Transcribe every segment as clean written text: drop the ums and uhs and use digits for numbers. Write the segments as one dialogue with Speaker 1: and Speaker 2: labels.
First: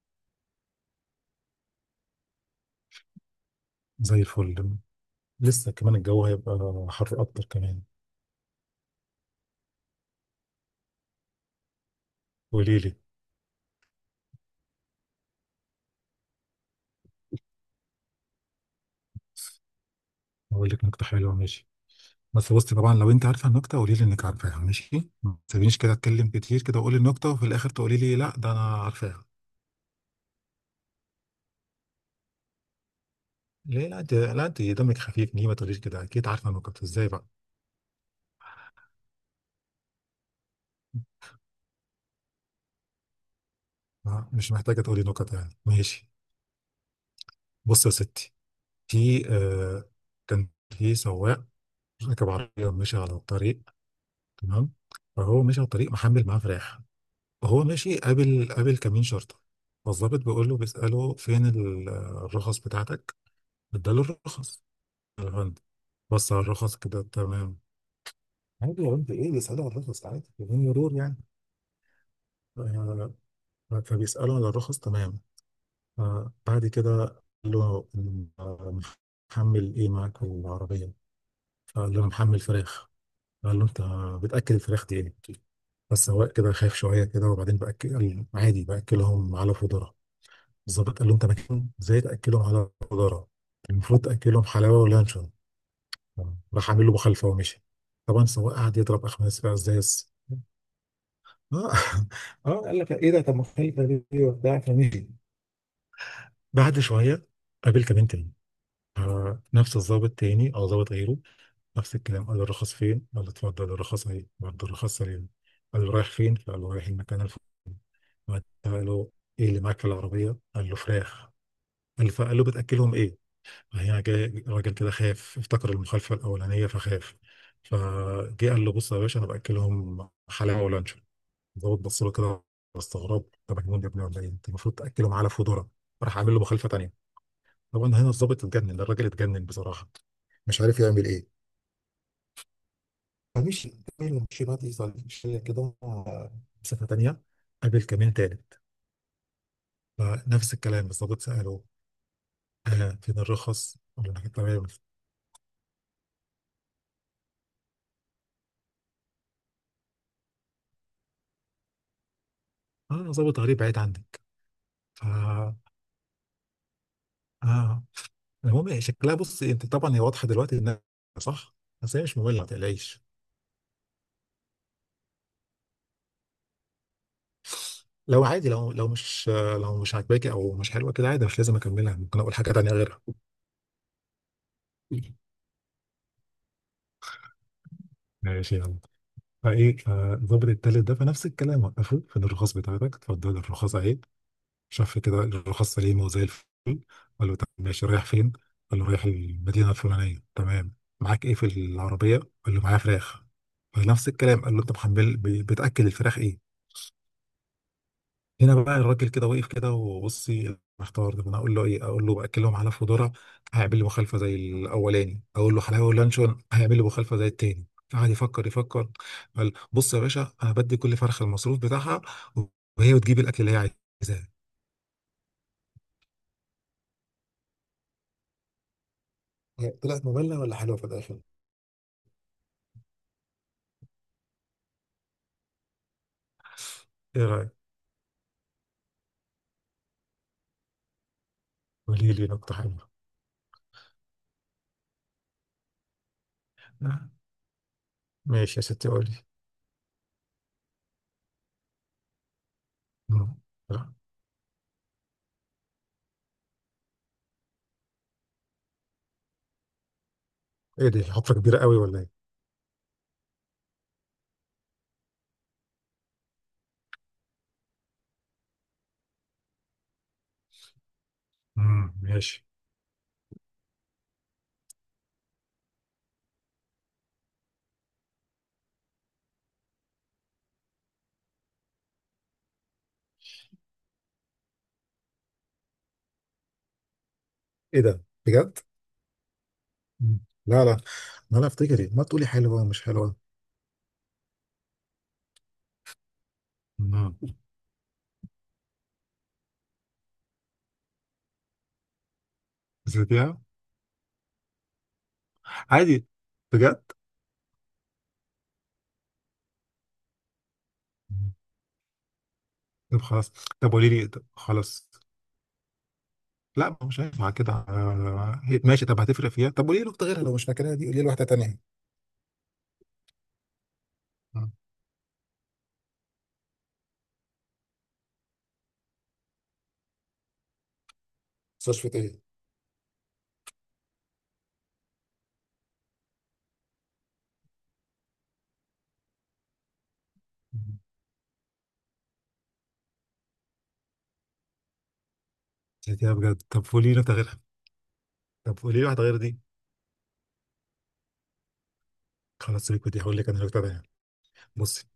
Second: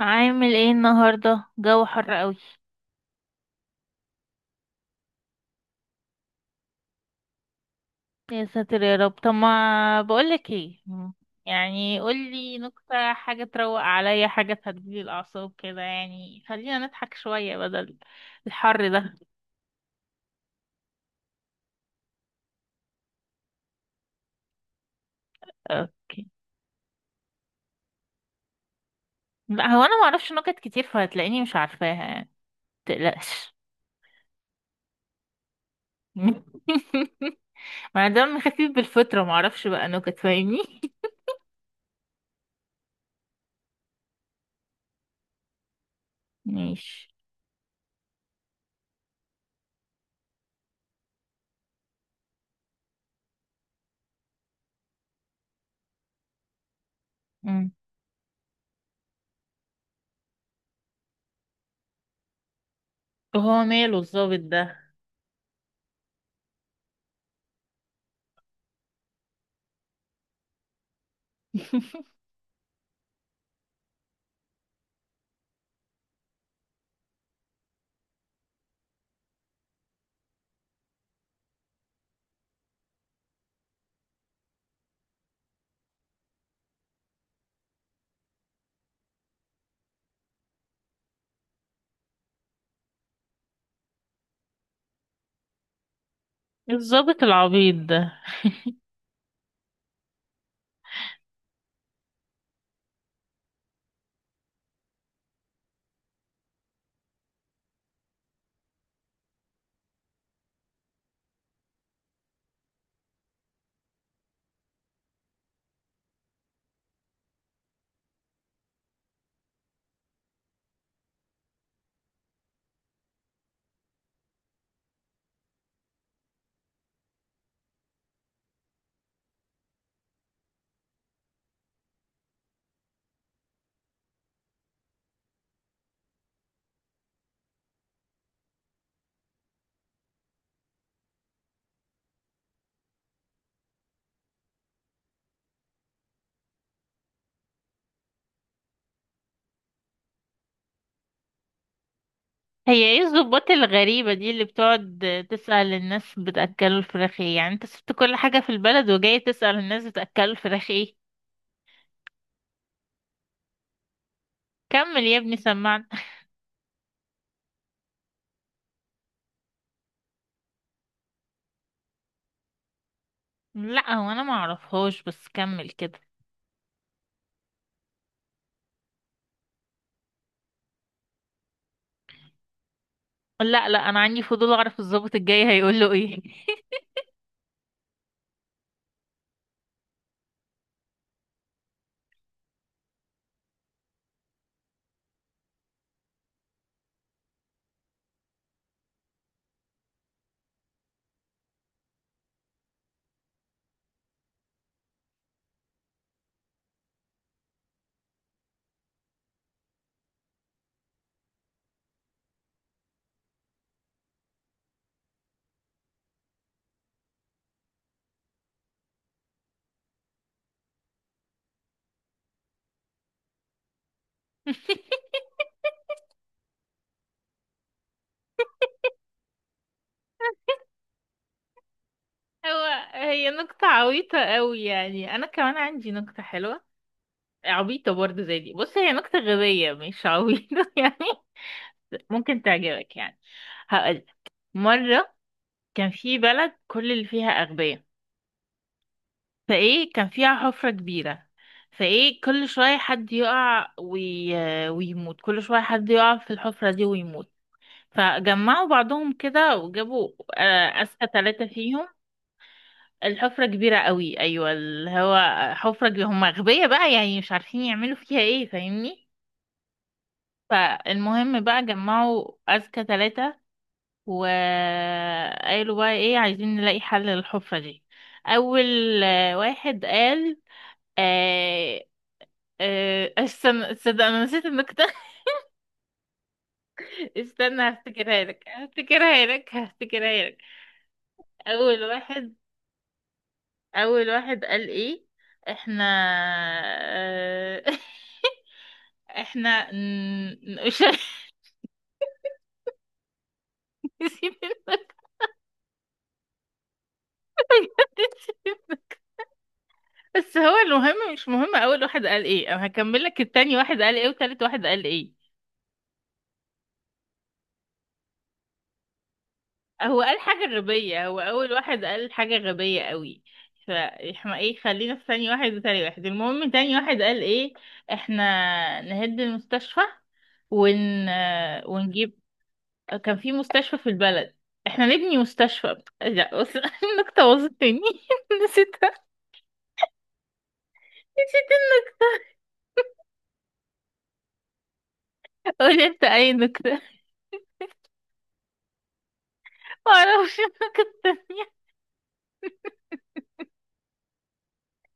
Speaker 1: عامل ايه النهارده؟ جو حر قوي.
Speaker 2: زي الفل. لسه كمان الجو هيبقى حر اكتر كمان.
Speaker 1: يا ساتر يا رب، طب ما بقولك ايه، يعني قولي
Speaker 2: قولي لي.
Speaker 1: نكتة، حاجة تروق عليا، حاجة تهديلي الأعصاب كده، يعني خلينا نضحك شوية بدل الحر ده.
Speaker 2: اقول لك نكته حلوه، ماشي. بس بصي، طبعا لو انت عارفه النكته قولي لي انك عارفاها، ماشي؟ ما تسيبنيش كده
Speaker 1: اوكي.
Speaker 2: اتكلم كتير كده واقول النكته وفي الاخر تقولي لي لا ده انا عارفاها.
Speaker 1: لا، هو انا معرفش نكت كتير، فهتلاقيني مش عارفاها يعني، متقلقش.
Speaker 2: ليه؟ لا انت دمك خفيف، ليه ما تقوليش كده اكيد عارفه النكت ازاي بقى؟
Speaker 1: ما دام خفيف بالفطرة معرفش بقى نكت، فاهمني؟
Speaker 2: آه، مش محتاجه تقولي نكت يعني، ماشي.
Speaker 1: ماشي.
Speaker 2: بصي يا ستي، في آه كان في سواق راكب عربيه ومشي على الطريق، تمام؟ فهو مشي على الطريق محمل معاه فراخ. هو
Speaker 1: مم.
Speaker 2: ماشي، قابل كمين شرطة. فالظابط بيقول له، بيسأله: فين الرخص بتاعتك؟
Speaker 1: هو ماله
Speaker 2: اداله
Speaker 1: الظابط ده؟
Speaker 2: الرخص. يا فندم، بص على الرخص كده، تمام. عادي يا بنت ايه، بيسأله على الرخص عادي بدون مرور يعني. آه، فبيسأله على الرخص، تمام. بعد كده قال له: آه، محمل ايه معاك في العربية؟ فقال له: أنا محمل فراخ. قال له: انت بتأكل الفراخ دي ايه؟ بس هو كده خايف شوية كده، وبعدين بأكل عادي، بأكلهم على فودرة. الظابط قال لهم: طب كان ازاي تاكلهم على الجدارة؟ المفروض تاكلهم حلاوه ولانشون. راح عامل له
Speaker 1: الظابط
Speaker 2: مخالفه ومشي.
Speaker 1: العبيط ده.
Speaker 2: طبعا السواق قعد يضرب اخماس بقى ازاز. اه اه قال لك ايه ده، طب مخالفه دي وبتاع، فمشي. بعد شويه قابل كمان تاني، نفس الظابط تاني او ظابط غيره. نفس الكلام، قال له: الرخص فين؟ قال له: اتفضل الرخص اهي. بعد الرخص سليم قال له: رايح فين؟ فقال له: رايح المكان الفلاني. قال له: ايه اللي معاك في العربيه؟ قال له: فراخ. قال له، فقال له: بتاكلهم ايه؟ هنا جاي راجل كده خاف، افتكر المخالفة الأولانية فخاف، فجه قال له: بص يا باشا، أنا بأكلهم حلاوة ولانشون. الضابط بص له كده باستغراب: أنت مجنون يا ابني ولا إيه؟ أنت المفروض تأكلهم على فودرة. راح عامل له مخالفة تانية. طبعا هنا الضابط اتجنن، الراجل اتجنن بصراحة، مش عارف يعمل إيه. فمشي، مشي بقى، مشي كده مسافة تانية. قابل كمين تالت، فنفس الكلام، الضابط سأله:
Speaker 1: هي ايه
Speaker 2: فين
Speaker 1: الضباط
Speaker 2: الرخص؟ قال له:
Speaker 1: الغريبة
Speaker 2: أنا،
Speaker 1: دي
Speaker 2: كنت
Speaker 1: اللي
Speaker 2: تمام.
Speaker 1: بتقعد تسأل الناس بتأكلوا الفراخ ايه؟ يعني انت سبت كل حاجة في البلد وجاي تسأل الناس بتأكلوا الفراخ ايه؟
Speaker 2: آه، ضابط غريب بعيد عنك.
Speaker 1: كمل
Speaker 2: ف
Speaker 1: يا ابني، سمعنا.
Speaker 2: آه المهم هي شكلها، بص انت طبعا، هي واضحه دلوقتي انها صح، بس هي مش ممله ما تقلقيش.
Speaker 1: لا، هو انا ما اعرفهاش، بس كمل كده.
Speaker 2: لو عادي، لو مش عاجباكي او مش حلوه كده عادي، مش لازم اكملها، ممكن اقول حاجه تانيه غيرها.
Speaker 1: لا لا، انا عندي فضول اعرف الضابط الجاي هيقول له ايه.
Speaker 2: ماشي، يلا. فايه، فالظابط التالت ده، فنفس الكلام وقفه: فين الرخص بتاعتك؟ اتفضل الرخص اهي. شاف كده الرخص سليمه وزي الفل. قال له: طب ماشي، رايح فين؟ قال له: رايح المدينه الفلانيه، تمام. معاك ايه في العربيه؟ قال له: معايا فراخ. فنفس الكلام قال له: انت محمل بتاكل الفراخ ايه؟ هنا بقى الراجل كده واقف كده وبصي محتار: طب انا اقول له ايه؟ اقول له باكلهم على فودورة، هيعمل لي مخالفه زي الاولاني. اقول له حلاوه ولانشون، هيعمل لي مخالفه زي التاني. قعد يفكر يفكر، قال: بص يا باشا، انا بدي كل فرخه المصروف بتاعها وهي بتجيب الاكل اللي هي عايزاه. طلعت مملة ولا حلوة في الآخر؟
Speaker 1: هو هي نكتة عبيطة قوي يعني، انا كمان عندي نكتة حلوة،
Speaker 2: ايه رايك؟
Speaker 1: عبيطة برضه زي دي. بص، هي نكتة غبية مش عبيطة يعني،
Speaker 2: قولي لي
Speaker 1: ممكن
Speaker 2: نقطه حلوه.
Speaker 1: تعجبك يعني. هقول، مرة كان في بلد كل
Speaker 2: آه،
Speaker 1: اللي فيها أغبياء.
Speaker 2: ماشي يا ستي، قولي.
Speaker 1: فإيه كان فيها حفرة كبيرة، فإيه كل شوية حد
Speaker 2: مم.
Speaker 1: يقع
Speaker 2: لا،
Speaker 1: ويموت. كل شوية حد يقع في الحفرة دي ويموت، فجمعوا بعضهم كده وجابوا
Speaker 2: ايه دي،
Speaker 1: أذكى
Speaker 2: حفره
Speaker 1: 3
Speaker 2: كبيره قوي
Speaker 1: فيهم.
Speaker 2: ولا ايه؟
Speaker 1: الحفرة كبيرة قوي، أيوة، اللي هو حفرة كبيرة. هم أغبياء بقى، يعني مش عارفين يعملوا فيها إيه، فاهمني؟ فالمهم بقى
Speaker 2: مم،
Speaker 1: جمعوا
Speaker 2: ماشي.
Speaker 1: أذكى 3 وقالوا بقى ايه، عايزين نلاقي حل للحفرة دي. اول واحد قال، آه استنى، تصدق انا نسيت النكتة؟ استنى
Speaker 2: إيه ده؟
Speaker 1: هفتكرها لك
Speaker 2: بجد؟
Speaker 1: هفتكرها لك
Speaker 2: مم.
Speaker 1: هفتكرها لك.
Speaker 2: لا، لا. ما أنا أفتكر
Speaker 1: اول
Speaker 2: إيه؟ ما تقولي
Speaker 1: واحد،
Speaker 2: حلوة ومش حلوة.
Speaker 1: اول واحد قال ايه؟ احنا
Speaker 2: نعم.
Speaker 1: آه احنا مش
Speaker 2: بذاتها،
Speaker 1: نسيت النكتة.
Speaker 2: عادي، بجد.
Speaker 1: بس هو المهم مش مهم اول واحد قال ايه، انا
Speaker 2: طب
Speaker 1: هكمل لك
Speaker 2: خلاص،
Speaker 1: التاني
Speaker 2: طب
Speaker 1: واحد
Speaker 2: قولي
Speaker 1: قال ايه
Speaker 2: لي، طب
Speaker 1: وتالت واحد قال
Speaker 2: خلاص.
Speaker 1: ايه.
Speaker 2: لا، ما هو مش هينفع كده. ماشي، طب هتفرق فيها، طب قولي لي
Speaker 1: هو
Speaker 2: نكته
Speaker 1: قال
Speaker 2: غيرها لو مش
Speaker 1: حاجة
Speaker 2: فاكرها دي، قولي
Speaker 1: غبية،
Speaker 2: لي
Speaker 1: هو
Speaker 2: واحده
Speaker 1: أول
Speaker 2: تانيه.
Speaker 1: واحد قال حاجة غبية قوي، فاحنا
Speaker 2: آه.
Speaker 1: ايه، خلينا في ثاني واحد. وتاني واحد المهم، تاني واحد قال ايه؟ احنا نهد المستشفى ون... آه،
Speaker 2: صرف
Speaker 1: ونجيب،
Speaker 2: ايه؟
Speaker 1: كان في مستشفى في البلد، احنا نبني مستشفى. لا بص النكتة باظت مني نسيتها، نسيت. قول انت
Speaker 2: بذاتها،
Speaker 1: اي
Speaker 2: بجد، طب
Speaker 1: نكتة.
Speaker 2: قولي لي نكته غيرها، طب قولي لي واحده غير دي.
Speaker 1: معرفش النكتة التانية.
Speaker 2: خلاص سيبك من دي، هقول لك انا نكته تانيه. بصي،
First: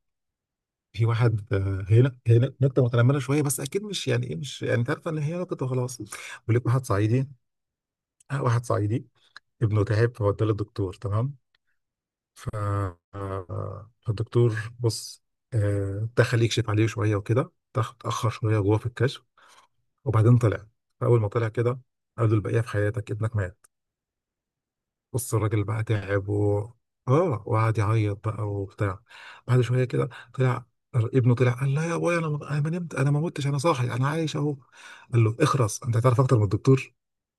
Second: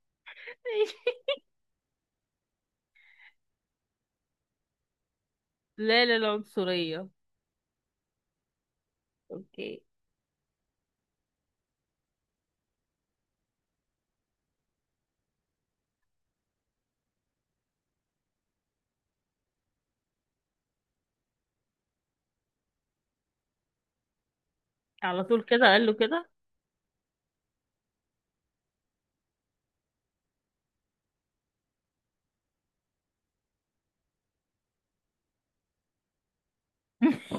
Speaker 2: في واحد، هنا نكته متنمره شويه، بس اكيد مش يعني، ايه، مش يعني، انت عارفه ان هي نكته وخلاص.
Speaker 1: لا لا،
Speaker 2: بيقول لك واحد
Speaker 1: العنصرية.
Speaker 2: صعيدي. آه، واحد صعيدي
Speaker 1: اوكي.
Speaker 2: ابنه تعب، فوداه للدكتور، تمام. ف... فالدكتور بص، آه، دخل يكشف عليه شويه وكده، اتاخر شويه جوه في الكشف، وبعدين طلع. فاول ما طلع كده قال له: البقيه في حياتك، ابنك مات.
Speaker 1: على
Speaker 2: بص
Speaker 1: طول
Speaker 2: الراجل
Speaker 1: كده
Speaker 2: بقى
Speaker 1: قال له
Speaker 2: تعب،
Speaker 1: كده؟
Speaker 2: و اه وقعد يعيط بقى وبتاع. بعد شويه كده طلع ابنه، طلع قال: لا يا ابويا، انا ما نمت، انا ما متش، انا صاحي، انا عايش اهو. قال له: اخرس، انت هتعرف اكتر من الدكتور؟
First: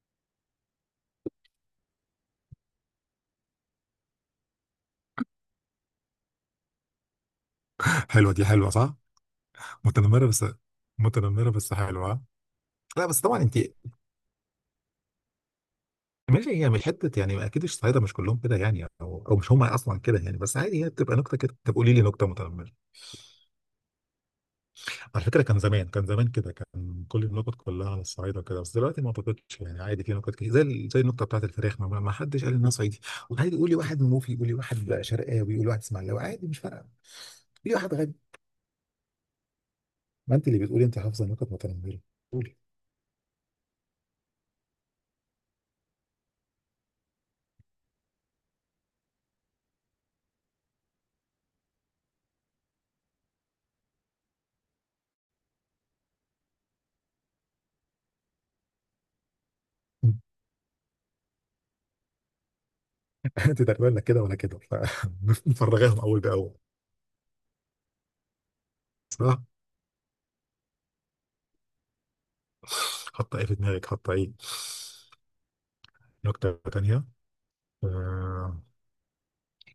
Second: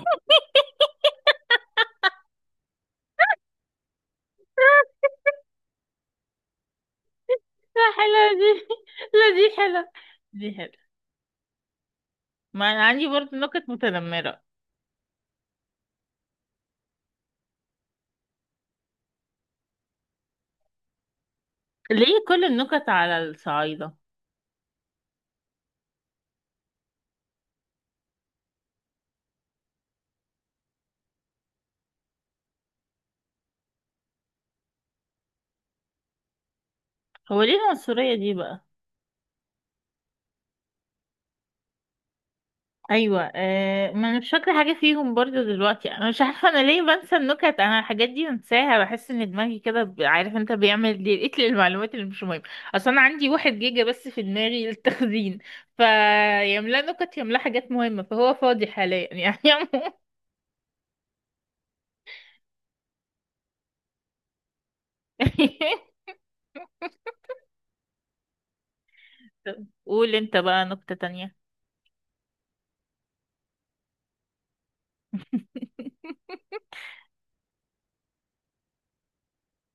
Speaker 1: لا،
Speaker 2: حلوه
Speaker 1: حلوة
Speaker 2: دي،
Speaker 1: دي.
Speaker 2: حلوه صح؟
Speaker 1: لا، دي حلوة.
Speaker 2: متنمره بس،
Speaker 1: دي حلوة.
Speaker 2: متنمره بس حلوه، ها؟
Speaker 1: ما أنا
Speaker 2: لا
Speaker 1: عندي
Speaker 2: بس
Speaker 1: برضه
Speaker 2: طبعا انت،
Speaker 1: نكت متنمرة.
Speaker 2: ماشي، هي مش حته يعني، اكيد الصعايده مش كلهم كده يعني، او او مش هم اصلا كده يعني، بس عادي هي بتبقى نكته كده. طب قولي لي
Speaker 1: ليه
Speaker 2: نكته
Speaker 1: كل
Speaker 2: متنمره.
Speaker 1: النكت على الصعايدة؟
Speaker 2: على فكره، كان زمان كده كان كل النكت كلها على الصعايده كده، بس دلوقتي ما اعتقدش، يعني عادي في نكت كتير، زي زي النكته بتاعت الفراخ ما حدش قال انها صعيدي. وعادي قولي واحد منوفي، قولي واحد شرقاوي، قولي واحد اسماعيلاوي، عادي مش فارقه.
Speaker 1: هو ليه
Speaker 2: قولي واحد غبي.
Speaker 1: العنصرية دي بقى؟
Speaker 2: ما انت اللي بتقولي انت حافظه نكت متنمره، قولي.
Speaker 1: أيوة، ما أنا مش فاكرة حاجة فيهم برضه دلوقتي. أنا مش عارفة أنا ليه بنسى النكت. أنا الحاجات دي بنساها، بحس إن دماغي كده عارف أنت، بيعمل ديليت للمعلومات اللي مش مهمة. أصل أنا عندي 1 جيجا بس في دماغي للتخزين، فيملا نكت يملا حاجات مهمة، فهو فاضي حاليا يعني.
Speaker 2: انت تقريبا لا كده ولا كده فمفرغاهم
Speaker 1: عموما،
Speaker 2: اول باول. صح.
Speaker 1: قول أنت بقى نكتة تانية.
Speaker 2: حط ايه في دماغك، حط ايه؟ نكته تانيه. آه،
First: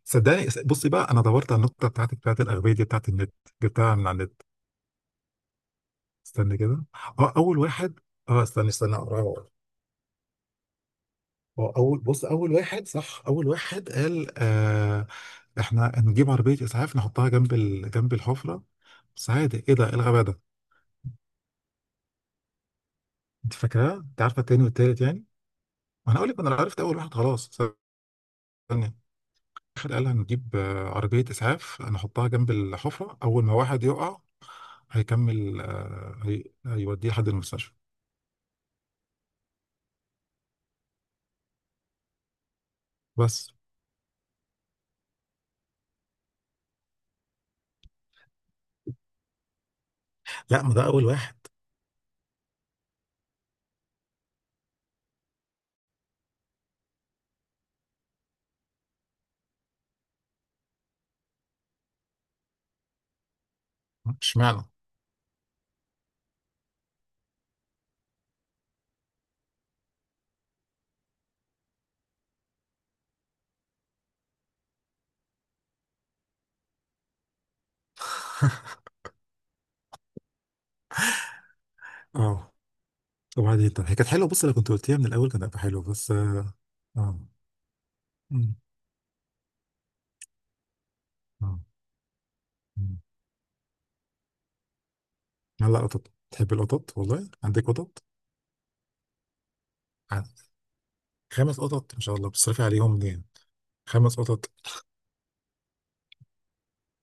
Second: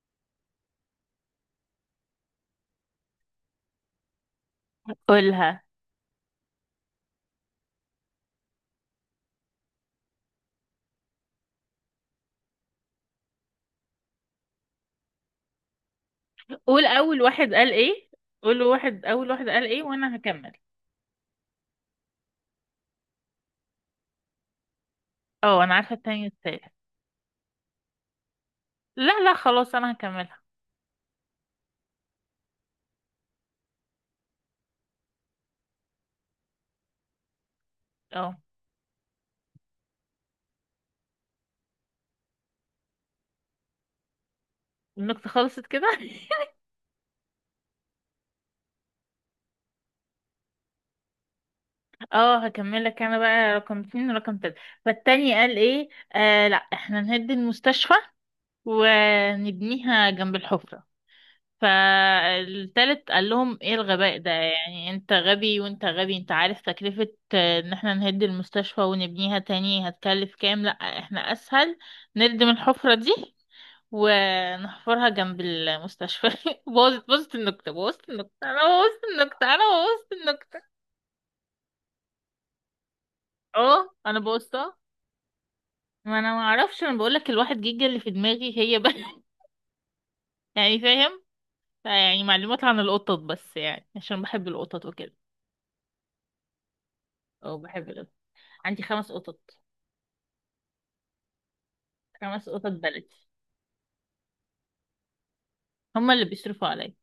Speaker 2: صدقني، بصي بقى، انا دورت على النقطه بتاعتك بتاعت الاغبيه دي بتاعت النت، جبتها من على النت.
Speaker 1: قولها.
Speaker 2: استني كده. اه اول واحد، استني اقراها وأقول. هو اول، بص، اول واحد، صح، اول واحد قال: احنا نجيب عربيه
Speaker 1: قول
Speaker 2: اسعاف
Speaker 1: اول
Speaker 2: نحطها
Speaker 1: واحد
Speaker 2: جنب
Speaker 1: قال ايه،
Speaker 2: جنب
Speaker 1: قول
Speaker 2: الحفره.
Speaker 1: واحد
Speaker 2: بس
Speaker 1: اول واحد
Speaker 2: عادي
Speaker 1: قال
Speaker 2: ايه
Speaker 1: ايه
Speaker 2: ده، إيه
Speaker 1: وانا
Speaker 2: الغباء ده؟
Speaker 1: هكمل.
Speaker 2: انت فاكراه؟ انت عارفه التاني والتالت يعني؟
Speaker 1: اه انا عارفه
Speaker 2: ما انا
Speaker 1: التاني
Speaker 2: اقول لك، ما انا
Speaker 1: والتالت.
Speaker 2: عرفت اول واحد خلاص. استني.
Speaker 1: لا لا خلاص، انا
Speaker 2: واحد قال:
Speaker 1: هكملها.
Speaker 2: هنجيب آه، عربية إسعاف هنحطها جنب الحفرة، أول ما واحد يقع هيكمل هيوديه لحد المستشفى.
Speaker 1: اه،
Speaker 2: بس.
Speaker 1: النكتة خلصت كده؟
Speaker 2: لا، ما ده اول واحد.
Speaker 1: اه، هكمل لك انا بقى رقم 2 ورقم 3. فالتاني قال ايه؟ لا، احنا نهد المستشفى ونبنيها جنب الحفرة. فالتالت قال لهم ايه الغباء ده،
Speaker 2: اشمعنى؟
Speaker 1: يعني انت غبي وانت غبي؟ انت عارف تكلفة ان احنا نهد المستشفى ونبنيها تاني هتكلف كام؟ لا، احنا اسهل نردم الحفرة دي ونحفرها جنب المستشفى. بوظت بوظت النكتة، بوظت النكتة، انا بوظت النكتة، انا بوظت النكتة.
Speaker 2: اه. وبعدين طب
Speaker 1: اه
Speaker 2: هي كانت
Speaker 1: انا
Speaker 2: حلوه، بص لو كنت
Speaker 1: بوظتها،
Speaker 2: قلتيها من الاول كان هيبقى حلو، بس
Speaker 1: ما انا ما
Speaker 2: اه.
Speaker 1: اعرفش، انا
Speaker 2: اه.
Speaker 1: بقولك الواحد جيجا اللي في
Speaker 2: مم.
Speaker 1: دماغي هي بس. يعني فاهم؟
Speaker 2: آه.
Speaker 1: يعني معلومات عن
Speaker 2: مم.
Speaker 1: القطط بس، يعني عشان بحب القطط وكده،
Speaker 2: هلا قطط، تحب القطط، والله؟
Speaker 1: او
Speaker 2: عندك
Speaker 1: بحب
Speaker 2: قطط؟
Speaker 1: القطط. عندي 5 قطط،
Speaker 2: عن-. 5 قطط، ما شاء الله،
Speaker 1: خمس
Speaker 2: بتصرفي
Speaker 1: قطط
Speaker 2: عليهم
Speaker 1: بلدي.
Speaker 2: منين؟ 5 قطط.
Speaker 1: هما اللي بيصرفوا عليا.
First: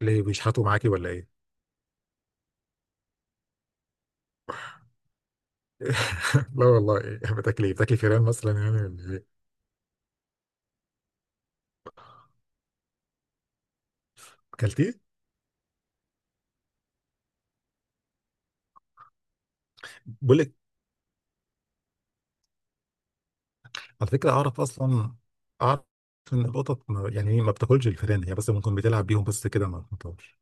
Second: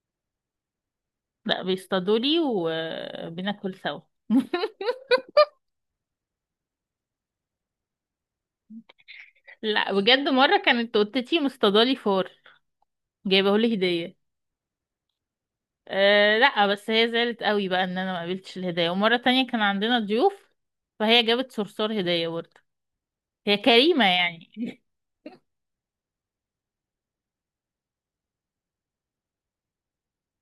Speaker 2: ليه، بيشحتوا معاكي ولا ايه؟
Speaker 1: لا، بيصطادوا لي وبناكل سوا.
Speaker 2: لا والله، إيه؟ بتاكلي، بتاكلي فيران مثلا يعني ولا ايه؟
Speaker 1: لا بجد، مرة كانت قطتي مصطادالي فار، جايبه لي هدية.
Speaker 2: اكلتيه؟
Speaker 1: أه لا، بس هي زعلت قوي بقى ان انا ما قابلتش الهدية. ومرة تانية كان عندنا ضيوف
Speaker 2: بقول لك،
Speaker 1: فهي جابت صرصار هدية برضه، هي كريمة
Speaker 2: على فكرة،
Speaker 1: يعني.
Speaker 2: أعرف أصلا، أعرف إن القطط يعني إيه، ما بتاكلش الفئران هي، بس ممكن بتلعب بيهم بس كده، ما بتطورش.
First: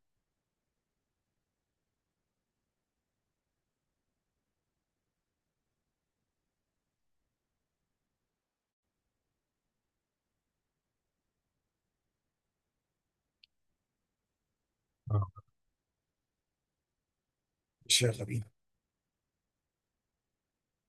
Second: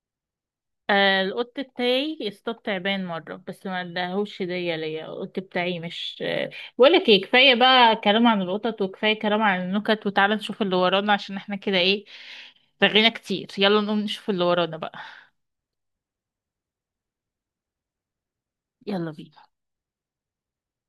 Speaker 1: القط بتاعي اصطاد تعبان مرة بس ما اداهوش هدية ليا. القط بتاعي مش بقولك ايه، كفاية بقى كلام عن القطط، وكفاية كلام عن النكت، وتعالى نشوف اللي ورانا، عشان احنا كده ايه، رغينا كتير. يلا نقوم نشوف اللي ورانا بقى.
Speaker 2: اه، ماشي، يلا بينا.
Speaker 1: يلا بينا.